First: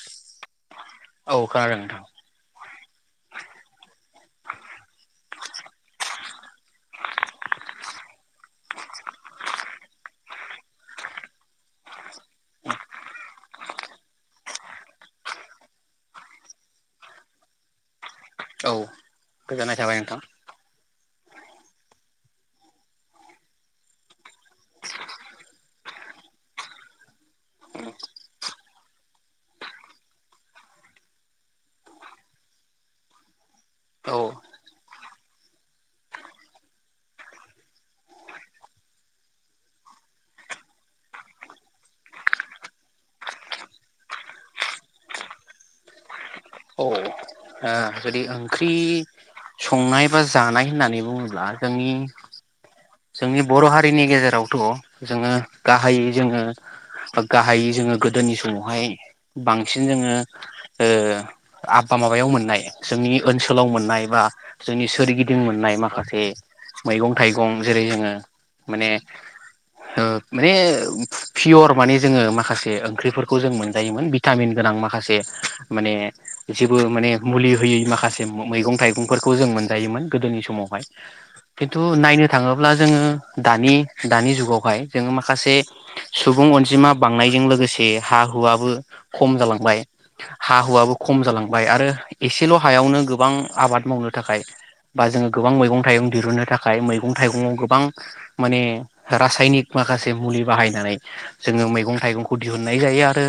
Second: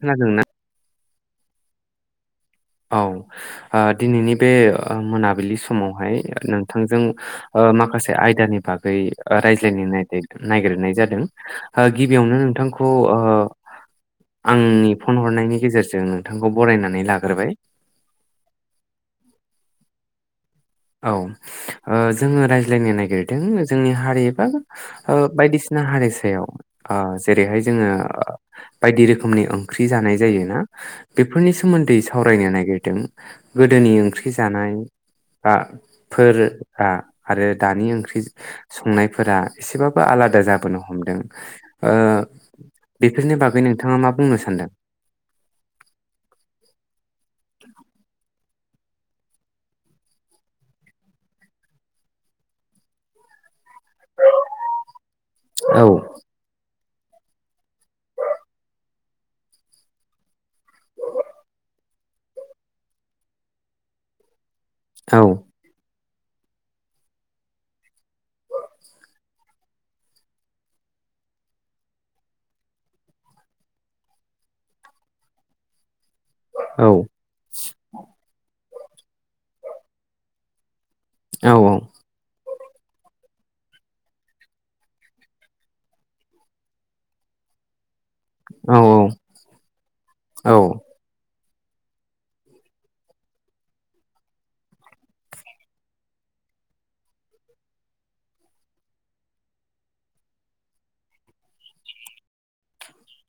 खोनादोंना? औ खोनादों नोंथां औ आ दिनैनि ओ बे मोनाबिलि समावहाय नोंथांजों ओ माखासे आयदानि बागै रायज्लायनो नायगि-नायगिरनाय जादों गिबियावनो नोंथांखौ ओ आंनि फन हरनायनि गेजेरजों नोंथांखौ बरायनानै लाग्रोबाय गोजोनाय थाबाय नोंथां औ ओ जोङो रायज्लायनो नागिरदों जोंनि हारि एबा ओ बायदिसिना हारि सायाव ओ जेरैहाय जोङो बायदि रोखोमनि ओंख्रि जानाय जायोना बेफोरनि सोमोन्दै सावरायनो नागिरदों गोदोनि औ ओंख्रि जानाय फ्रा फोरा आरो दानि ओंख्रि संनायफोरा एसेबाबो आलादा जाबोनो हमदों ओ बेफोरनि बागै नोंथाङा मा बुंनो सानदों? आं जुदि ओंख्रि संनाय बा जानाय होननानै बुङोब्ला जोंनि जोंनि बर' हारिनि गेजेरावथ' जोङो औ गाहायै जोङो गाहायै जोङो गोदोनि समावहाय बांसिन जोङो ओ आ माबायाव मोननाय जोंनि ओनसोलाव मोननाय बा जोंनि औ सोरगिदिं मोननाय माखासे बे मैगं-थाइगं जेरै जोङो माने ओ माने पियर माने जोङो माखासे ओंख्रिफोरखौ जों मोनजायोमोन भिटामिन गोनां माखासे माने एसेबो औ माने मुलि होयै माखासे मैगं थाइगंफोरखौ जों मोनजायोमोन गोदोनि समावहाय औ खिन्थु नायनो थाङोब्ला जोङो दानि-दानि जुगावहाय जोङो माखासे सुबुं अनजिमा बांनायजों लोगोसे हा हुआबो औ खम जालांबाय औ हा हुआबो खम जालां बाय आरो एसेल हायावनो गोबां आबाद मावनो थाखाय बा जोङो गोबां मैगं थाइगं दिहुननो थाखाय मै गं थाइगङाव गोबां माने रासायनिक माखासे मुलि बाहायनानै जोङो मैगं-थाइगंखौ दिहुनन्नाय जायो आरो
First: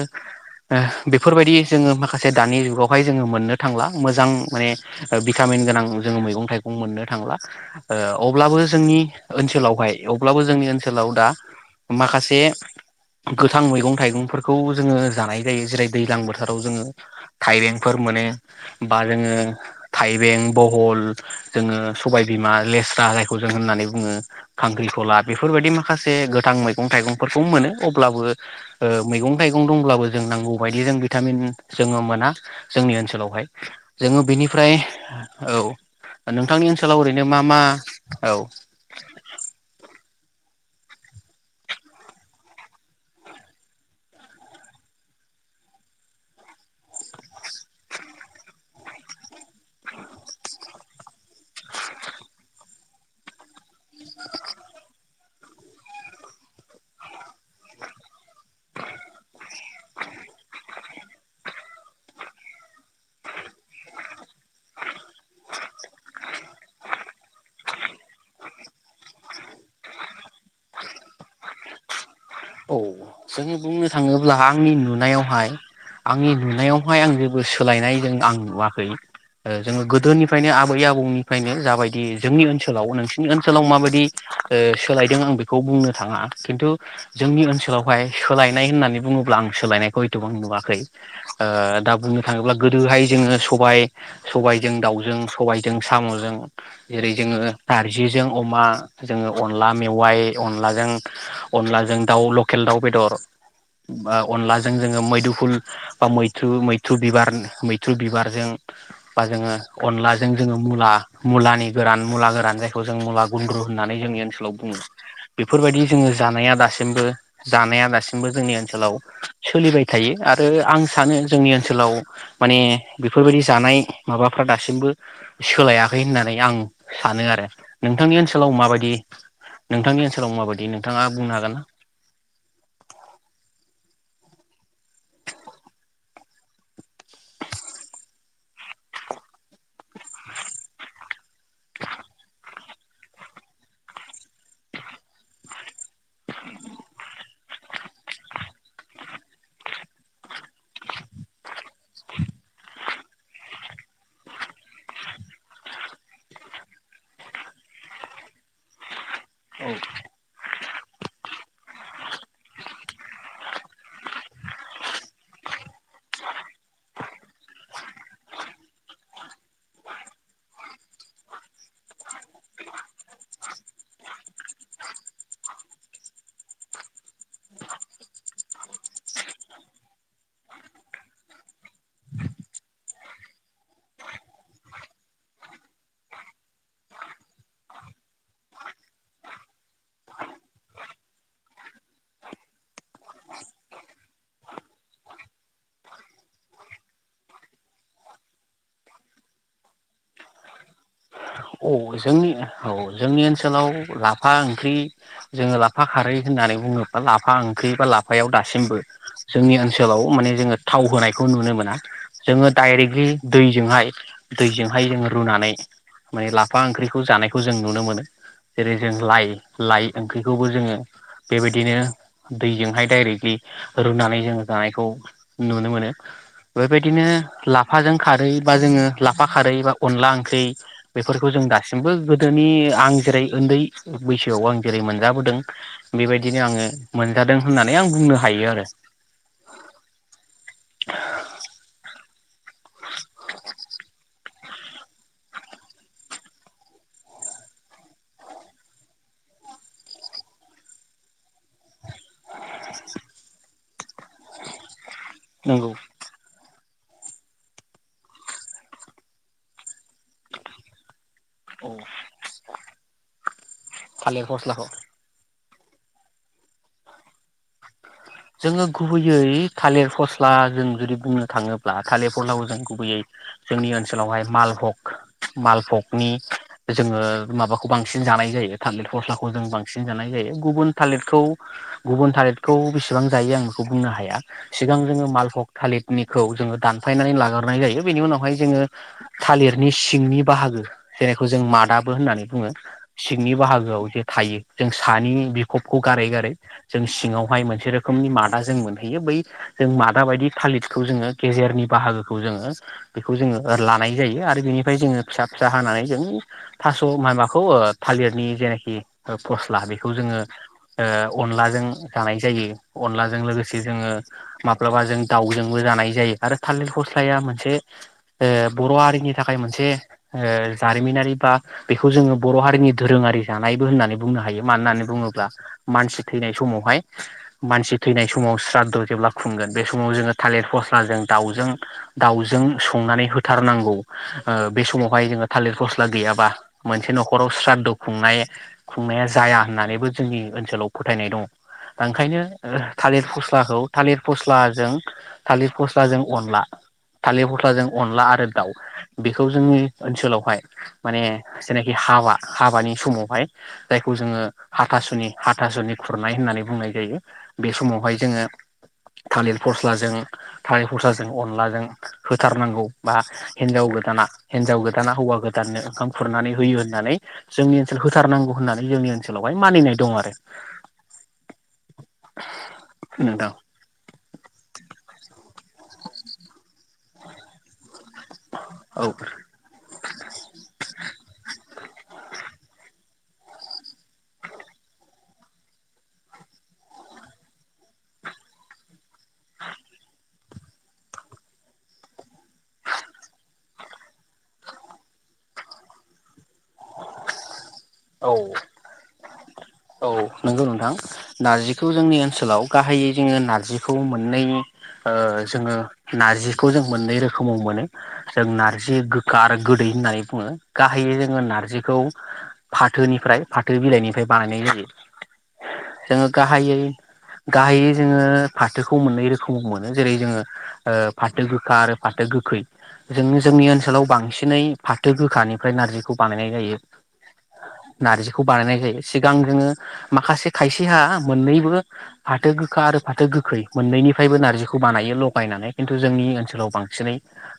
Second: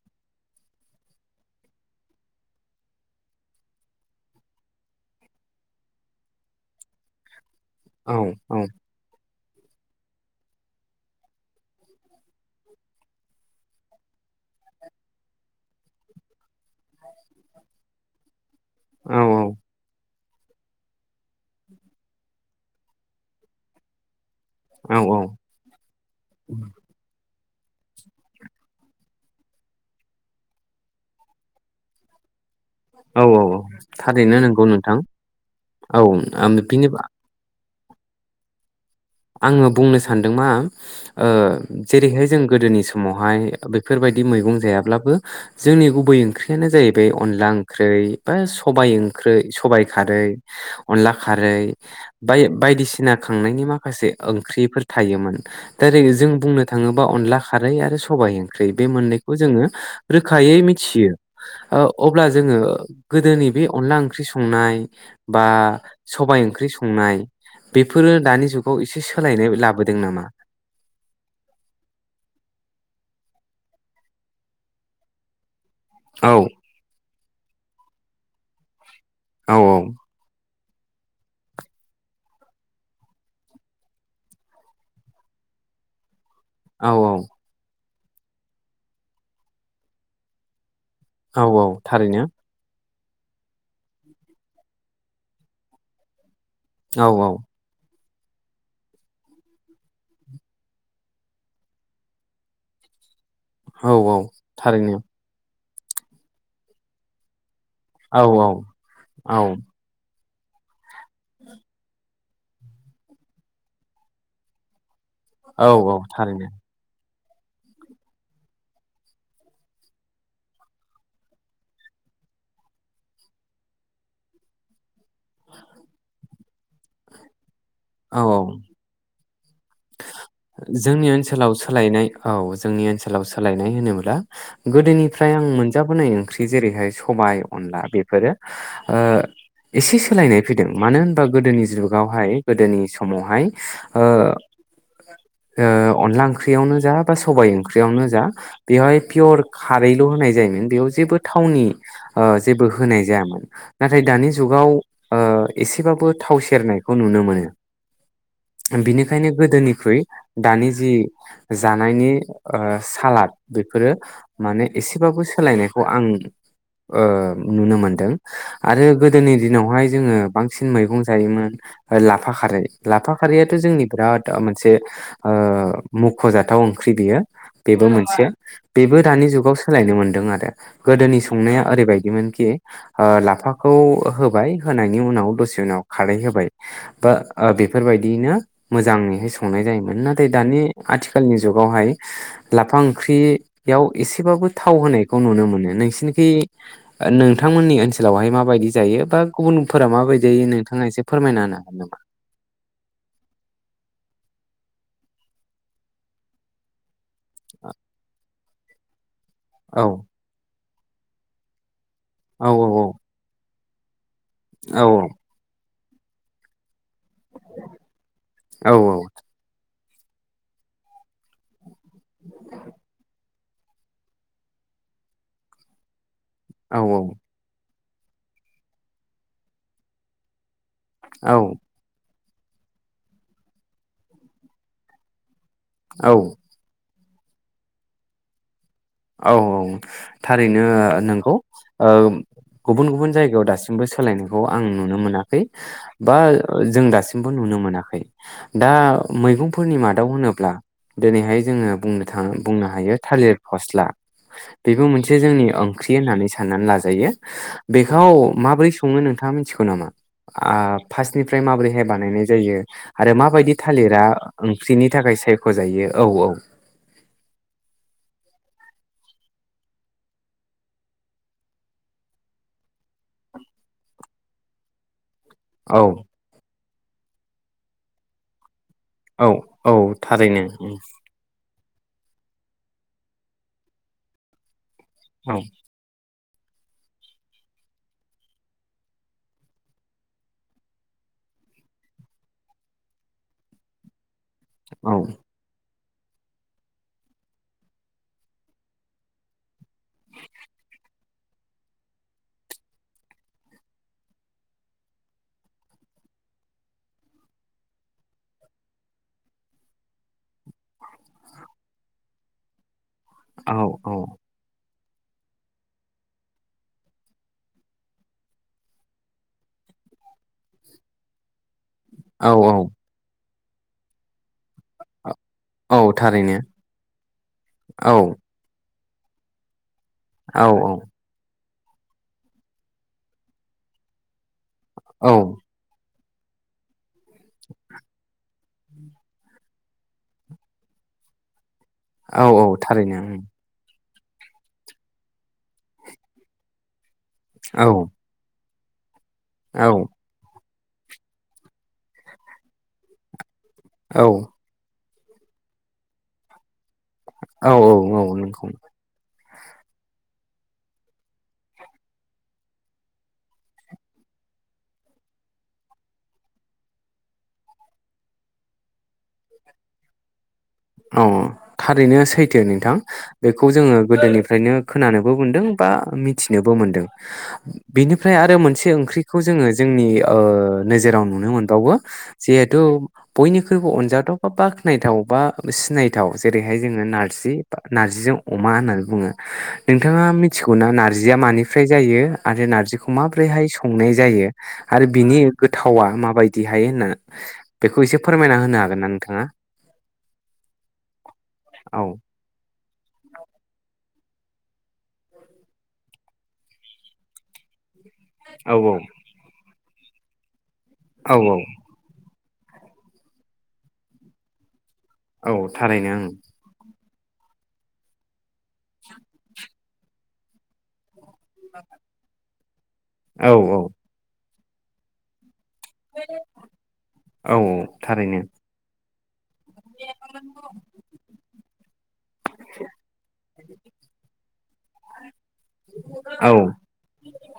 ओ बेफोरबायदि जोङो माखासे दानि जुगावहाय जोङो मोननो थांला मोजां माने भिटामिन गोनां जोङो मैगं-थाइगं मोननो थांला ओ औ अब्लाबो [unintelligible] नि ओनसोलावहाय अब्लाबो जोंनि ओनसोलाव दा माखासे गोथां मैगं-थाइगंफोरखौ जोङो जानाय जायो जेरै दैज्लां बोथोराव जोङो थाइबेंफोर मोनो बा जोङो थाय बें, बहल जोङो सबाय बिमा लेस्रा बो होननानै बुङो औ खांख्रिखला बेफोरबायदि माखासे गोथां मैगं-थाइगंफोर [unintelligible] मोनो अब्लाबो ओ मैगं-थाइगं दंब्लाबो जों नांगौ बायदि जों भिटामिन जोङो मोना जोंनि औ औ ओनसोलावहाय जोङो थारैनो नंगौ बेनिफ्राय नोंथां औ नोंथांनि बिनि ओनसोलाव ओरैनो मा मा औ आङो बुंनो सान सानदों मा ओ जेरैहाय जों गोदोनि समावहाय बेफोरबायदि मैगं जायाब्लाबो जोंनि गुबै ओंख्रियानो जाहैबाय अनला ओंख्रियै बा सबाय ओंख्रि सबाइ खारै, अनला खारै बाय-बायदिसिना खांनायनि मा माखासे ओंख्रिफोर था थायोमोन दा जों बुंनो थाङोबा अनला खारै आरो सबाय ओंख्रि बे मोननैखौ जोङो रोखायै मिथियो अब्ला जोङो गोदोनि बे अनला ओंख्रि संनाय बा सबाय ओंख्रि संनाय बेफोरो दानि जुग खौ एसे सोलायनाय लाबोदों नामा? औ जोङो बुंनो थाङोब्ला आंनि नुनायावहाय आंनि औ नुनायावहाय आं बो सोलायनाय जों आं नुवाखै ओ औ जोङो गोदोनिफ्रायनो आ आबै आबौनिफ्रायनो जाबायदि जोंनि ओनसोलाव नोंसिनि ओनसोलाव माबायदि ओ सोलायदों आं बेखौ बुंनो थाङा। खिन्थु औ जोंनि ओनसोलावहाय सोलायनाय होननानै बुङोब्ला आं सोलायनायखौ एथबांं नुवाखै। औ ओ औ दा बुंनो थारैनो थाङोब्ला गोदोहाय जोङो सबाय सबायजों दाउजों, सबायजों सामजों, औ जेरै औ जोंङो खारि नारजिजों अमा, जोंङो अनला मेवाइ, अनलाजों अनलाजों दाउ लकेल दाउ बेदर औ औ ओ अनलाजों जोङो थारैनो मैदुफुल, बा मैथ्रु मैथ्रु बिबार मै थ्रु औ बिबारजों बा औ जोंङो अनला जों जोंङो मुला, मुलानि गोरान मुला गोरान जायखौ जों मुला गुनद्रु होननानै जोंनि ओनसोलाव बुंङो। औ बेफोरबायदि औ जोंङो थारैनो जानाया दासि बो जानाया दासिमबो जोंनि ओनसोलाव सोलिबाय थायो आरो आं सानो जोंनि ओनसोलाव माने बेफोरबायदि जानाय माबाफ्रा दासिमबो सोलायाखै होननानै आं सानो आरो नोंथांनि औ औ ओनसोलाव माबायदि नोंथांनि ओनसोलाव माबायदि नोंथांङा जोंनि बुंनो हागोन ओनसोलाव ना? सोलायनाय औ जोंनि ओनसोलाव सोलायनाय होनोमोन ब्ला गोदोनिफ्राय आं मोनजाबोनाय ओंख्रि जेरैहाय सबाय अनला बेफोरो ओ एसे सोलायनाय फैदों मानो होन गोदोनि जुगावहाय गोदोनि समावहाय ओ ओ अनला ओंख्रियावनो जा बा सबाय ओंख्रियावनो जा बेवहाय पियर खारैल' होनाय जायोमोन बेयाव जेबो थावनि ओ जेबो होनाय जायामोन। नाथाय दानि जुगाव ओ एसेबाबो थाव सेरनायखौ नुनो मोनो। बेनि खायनो गोदोनिख्रुइ दानि जि जानायनि ओ सालाद बेफोरो माने एसेबाबो सोलायनायखौ आं ओ नुनो मोनदों आरो गोदोनि दिनावहाय जोंङो बांसिन मैगं जायोमोन लाफा खारै लाफा खारैयाथ जोंनि बिराद मोनसे ओ मुख'जाथाव ओंख्रि बेयो बेबो मोनसे बेबो दानि जुगाव सोलायनो मोनदों आरो गोदोनि संनाया ओरैबायदिमोनखि लाफाखौ होबाय होनायनि उनाव दसे उनाव खारै होबाय बा ओ बेफोरबायदियैनो मोजांङैहाय संनाय जायोमोन। नाथाय दानि आथिखालनि जुगावहाय लाफा ओंख्रियाव एसेबाबो थाव होनायखौ नुनो मोनो। नोंसिनिखै नोंथांमोननि ओनसोलावहाय माबायदि जायो बा गुबुनफोरा माबायदि जायो नोंथाङा एसे फोरमायना होनो औ हागोन नामा? जोंनि औ जोंनि ओन सोलाव लाफा ओंख्रि जोंङो लाफा खारै होननानै बुङो। बा लाफा ओंख्रि बा लाफायाव दा सिमबो जोंनि औ ओनसोलाव माने जोंङो थाव होनायखौ नुनो मोना। जोंङो औ दाइरेक्टलि दै जोंहाय औ दैजोंहाय जोङो रुनानै। माने लाफा ओंख्रि खौ जानायखौ जों नुनो मोनो औ जेरै जों लाइ लाइ ओंख्रिखौबो जोंङो बेबायदिनो दैजोंहाय डायरेक्टलि रुनानै जोंङो जानायखौ नुनो मोनो। औ बेबायदिनो ला फाजों खारै बा जोङो लाफा खारै बा अनला ओंख्रि बेफोरखौ जों औ दासिमबो गो गोदोनि आं जेरै उन्दै बैसोआव आं जेरै मोनजाबोदों। औ बेबायदिनो आङो। मोनजादों होननानै आं बुंनो हायो आरो। औ औ। थारैनो नोंखौ ओम गुबुन गुबुन जायगायाव दासिमबो सोलायनायखौ आं नुनो मोनाखै बा जों दासिमबो नुनो मोनाखै दा मैगंफोरनि मादाव होनोब्ला दिनैहाय जोङो बुंनो थाङो बुंनो हायो थालिर फस्ला बेबो मोन से जोंनि नंगौ ओंख्रि होननानै साननानै ला जायो बेखौ माबोरै सङो नोंथाङा मिथिगौ नामा आ फास्टनिफ्राय औ माबोरैहाय बानायनाय जायो आरो माबायदि थालिरा थालिर फस्लाखौ ओंख्रिनि थाखाय साइ फोजायो औ औ। जोङो गुबैयै थालिर फस्ला जों जुदि बुंनो थाङोब्ला थालिर फस्लाखौ जों गुबैयै जोंनि ओनसोलावहाय मालभग औ मालभगनि जोङो माबाखौ बांसिन जानाय जायो। थालिर फस्लाखौ औ जों औ बांसिन जानाय जायो थारैनो गुबुन थालिरखौ गुबुन थालिरखौ बिसे बां जायो आं बेखौ बुंनो हाया। सिगां जोङो औ मालभग थालिरनि खौ जोङो दानफायनानै लाग्रोनाय जायो बेनि उनावहाय जोङो थालिरनि सिंनि बाहागो [unintelligible] जों मादाबो होननानै बुङो सिंनि बाहागोआव जे थायो जों औ सानि बिखब खौ गारै गारै जों सिङावहाय मोनसे रोख खोमनि मादा जों मोनहैयो बै जों मादा बायदि थालिरखौ जोङो गेजेरनि बाहागोखौ जोङो बेखौ जोङो लानाय जायो आरो बेनिफ्राय जोङो फिसा फिसा हानानै जों थास माबाखौ थालिरनि जेनाखि फस्ला बेखौ जोङो ओ अनलाजों। जानाय जायो। अनलाजों औ लोगोसे जोङो औ माप ब्लाबा जों दावजोंबो जानाय जायो आरो थालिर फस्लाया मोनसे ओ बर' हारिनि थाखाय मोनसे ओ जारिमिनारि बा बेखौ जोंङो औ बर' औ हारिनि धोरोंङारि जानायबो होननानै बुंनो हायो। मानो होननानै बुङोब्ला औ मानसि थैनाय थारैनो समावहाय सि औ थैनाय समाव सा रदु जेब्ला खुंगोन बे समाव जोङो औ थालिर फस्लाजों दाउजों दाउजों संनानै होथारनांगौ ओ बे समावहाय औ जोङो थालिर गस्ला गैयाब बा मोनसे नखराव स्रादु खुंनाय खुंनाया जाया होननानैबो जोंनि ओनसोलाव फोथायनाय दङ। ओंखायनो औ औ थारैनो थालिर औ फस्लाखौ थालिर फस्लाजों थालिर फस्लाजों अनला थालिर औ फस्लाजों अनला आरो दाव बेखौ जोंनि ओनसोलावहाय माने जायनाखि हाबा हाबानि समावहाय जायखौ औ जोङो हाथासुनि हाथासुनि खुरनाय होननानै बुंनाय जायो। बे औ समावहाय औ औ जोङो नंखौ। थालिर फस्लाजों थालिर फस्लाजों अनलाजों होथारनांगौ बा हिनजाव गोदाना हिनजाव गोदाना हौवा गोदाननो ओंखाम खुरनानै होयो होननानै जोंनि ओनसोल होथारनांगौ होननानै जोंनि ओनसोलावहाय मानिनाय दं आरो। औ थारैनो सैथो नोंथां नोंथां बेखौ जोङो गोदोनिफ्रायनो खो खोनानोबो मोनदों बा मिथिनोबो मोनदों। बेनिफ्राय आरो मोनसे औ ओंख्रिखौ जोङो जोंनि ओ नोजोराव नुनो मोनबावो जिहेथु बयनिख्रुइबो अनजाथाव बा बाख्नायथाव बा सिनायथाव जेरैहाय जोङो नार्जि बा नार्जिजों अमा होननानै बुङो नोंथाङा मिथिगौना नार्जिया मानिफ्राय जायो आरो नार्जिखौ माब्रैहाय संनाय जायो आरो बिनि गोथावा माबायदिहाय होनना बेखौ एसे फोरमायना होनो हागोन ना नोंथाङा? नोंगौ नोंथां नार्जिखौ औ जोंनि ओनसोलाव गाहायै जोङो नार्जिखौ मोननै ओ जोङो नार्जिखौ जों मोननै रोखोमाव मोनो। जों औ नारजि गोखा आरो गोदै होननानै बुङो। गाहायै औ जोङो नारजिखौ फाथोनिफ्राय फाथो बिलाइनिफ्राय बानायनाय जायो। औ थारैनो ओं जोङो गाहायै गाहायै जोङो फाथोखौ मोननै रोखोम मोनो जेरै जोङो ओ फाथो गोखा आरो फाथो गोखै जोंङो ओं जोंनि औ ओनसोलाव बांसिनै फाथो गोखानि ओमफ्राय नारजिखौ बानायनाय जायो। औ थारैनो नारजिखौ बानायनाय जायो। सिगां जोङो माखासे खायसेहा मोननैबो फाथो गोखा आरो फाथो गोखै मोननैनिफ्रायबो नार्जिखौ बानायो लगायनानै खिन्थु जोंनि औ ओनसोलाव बांसिनै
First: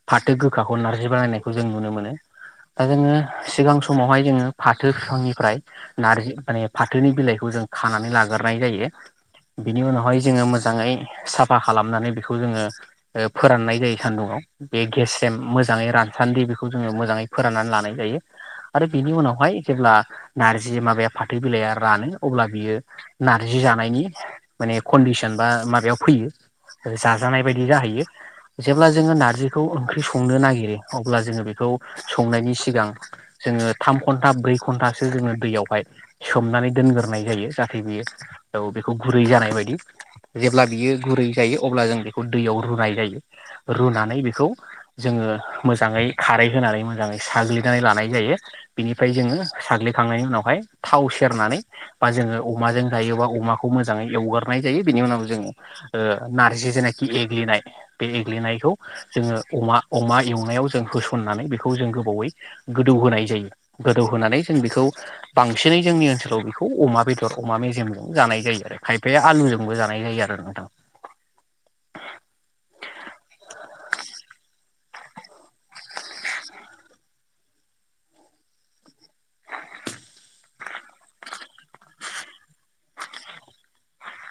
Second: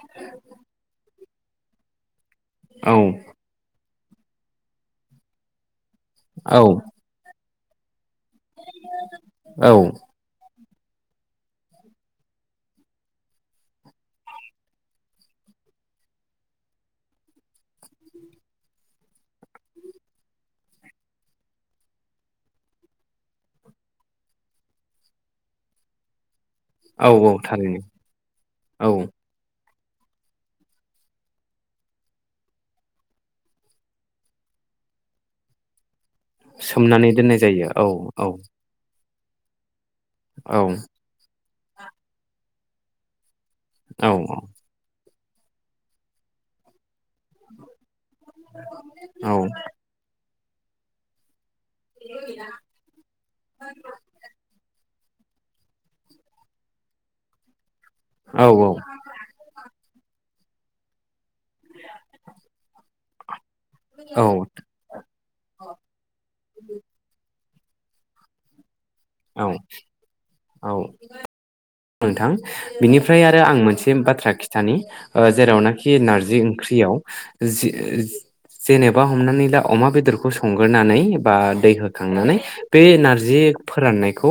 फाथो गोखाखौ नारजि बानायनाय खौ जों नुनो मोनो दा औ जोङो सिगां समावहाय जोङो फाथो फिफांनिफ्राय नारजि माने औ फाथोनि बिलाइखौ जों खानानै ला ग्रोनाय जायो बिनि उनावहाय जोङो मो मोजाङै साफा खालामनानै बेखौ जोङो फोराननाय जायो सान्दुंङाव बे गेस्रेम मोजाङै रानसान्दि बेखौ जोङो मोजाङै फोराननानै लानाय जायो आरो बिनि उनाव बेहाय जेब्ला नार्जि माबाया फाथो बिलाइया रानो अब्ला बियो नारजि जानायनि माने कन्डिसन बा माबायाव फैयो। औ औ जाजानाय बायदि थारैनो जाहैयो औ जेब्ला जोङो नारजि बेखौ ओंख्रि संनो नागिरो अब्ला जोङो बेखौ संनायनि सिगां जोङो थाम घन्टा ब्रै घन्टासो जोङो दैयावहाय सोमनानै दोनग्रोनाय जायो जाहाथे बियो औ बेखौ गुरै जानाय बायदि औ जेब्ला बियो गुरै जायो अब्ला जों बेखौ दैयाव रुनाय जायो। औ रुनानै बेखौ जोङो मोजाङै खारै होनानै मोजाङै साग्लिनानै लानाय जायो। बिनिफ्राय औ जोङो साग्लिखांनायनि उनाव बेहाय थाव सेरनानै बा जोङो अमाजों जायोबा अमाखौ मोजाङै एवगारनाय जायो बिनि उनाव जों नारजि जेनिखि एग्लिनाय बे औ एग्लिनायखौ जोङो अमा अमा एवनायाव जों होसन फुननानै बेखौ जों गोबावै गोदौ होनाय जायो। गोदौ औ होनानै जों बेखौ बांसिनै जोंनि ओनसोलाव बेखौ अमा बेदर अमा मेजेमजों जानाय जायो आरो। खायफाया औ आलुजोंबो जानाय जायो आरो नोंथां। औ नोंथां बिनिफ्राय आरो आं मोनसे बाथ्रा खिथानि ओ जेरावनोखि नारजि ओंख्रियाव जि-जेनेबा हमनानै ला अमा बेदरखौ संग्रोनानै बा दै होखांनानै बे नारजि फोराननायखौ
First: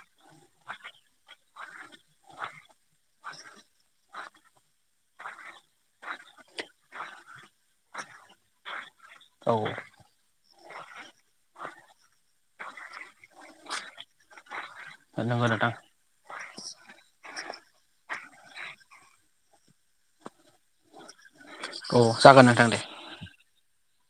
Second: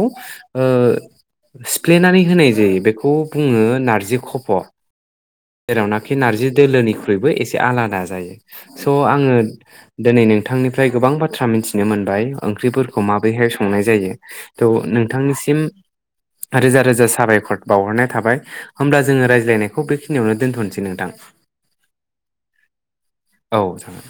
ओ सिफ्लेनानै होनाय जायो, बेखौ बुङो नारजि खफ। जेरावनाखि नारजि दोलोनिख्रुइबो एसे आलादा जायो। स आङो औ दोनै नों थांनिफ्राय गोबां बाथ्रा मिथिनो मोनबाय ओंख्रिफोरखौ माबोरैहाय संनाय जायो। थ नंगौ नोंथांनिसिम नोंथां रोजा रोजा साबायखर बाउहरनाय थाबाय। होमब्ला जोङो रायज्लायनायखौ बेख खिनियावनो दोन्थनसै नोंथां। औ जागोन नोंथां दे। औ जागोन।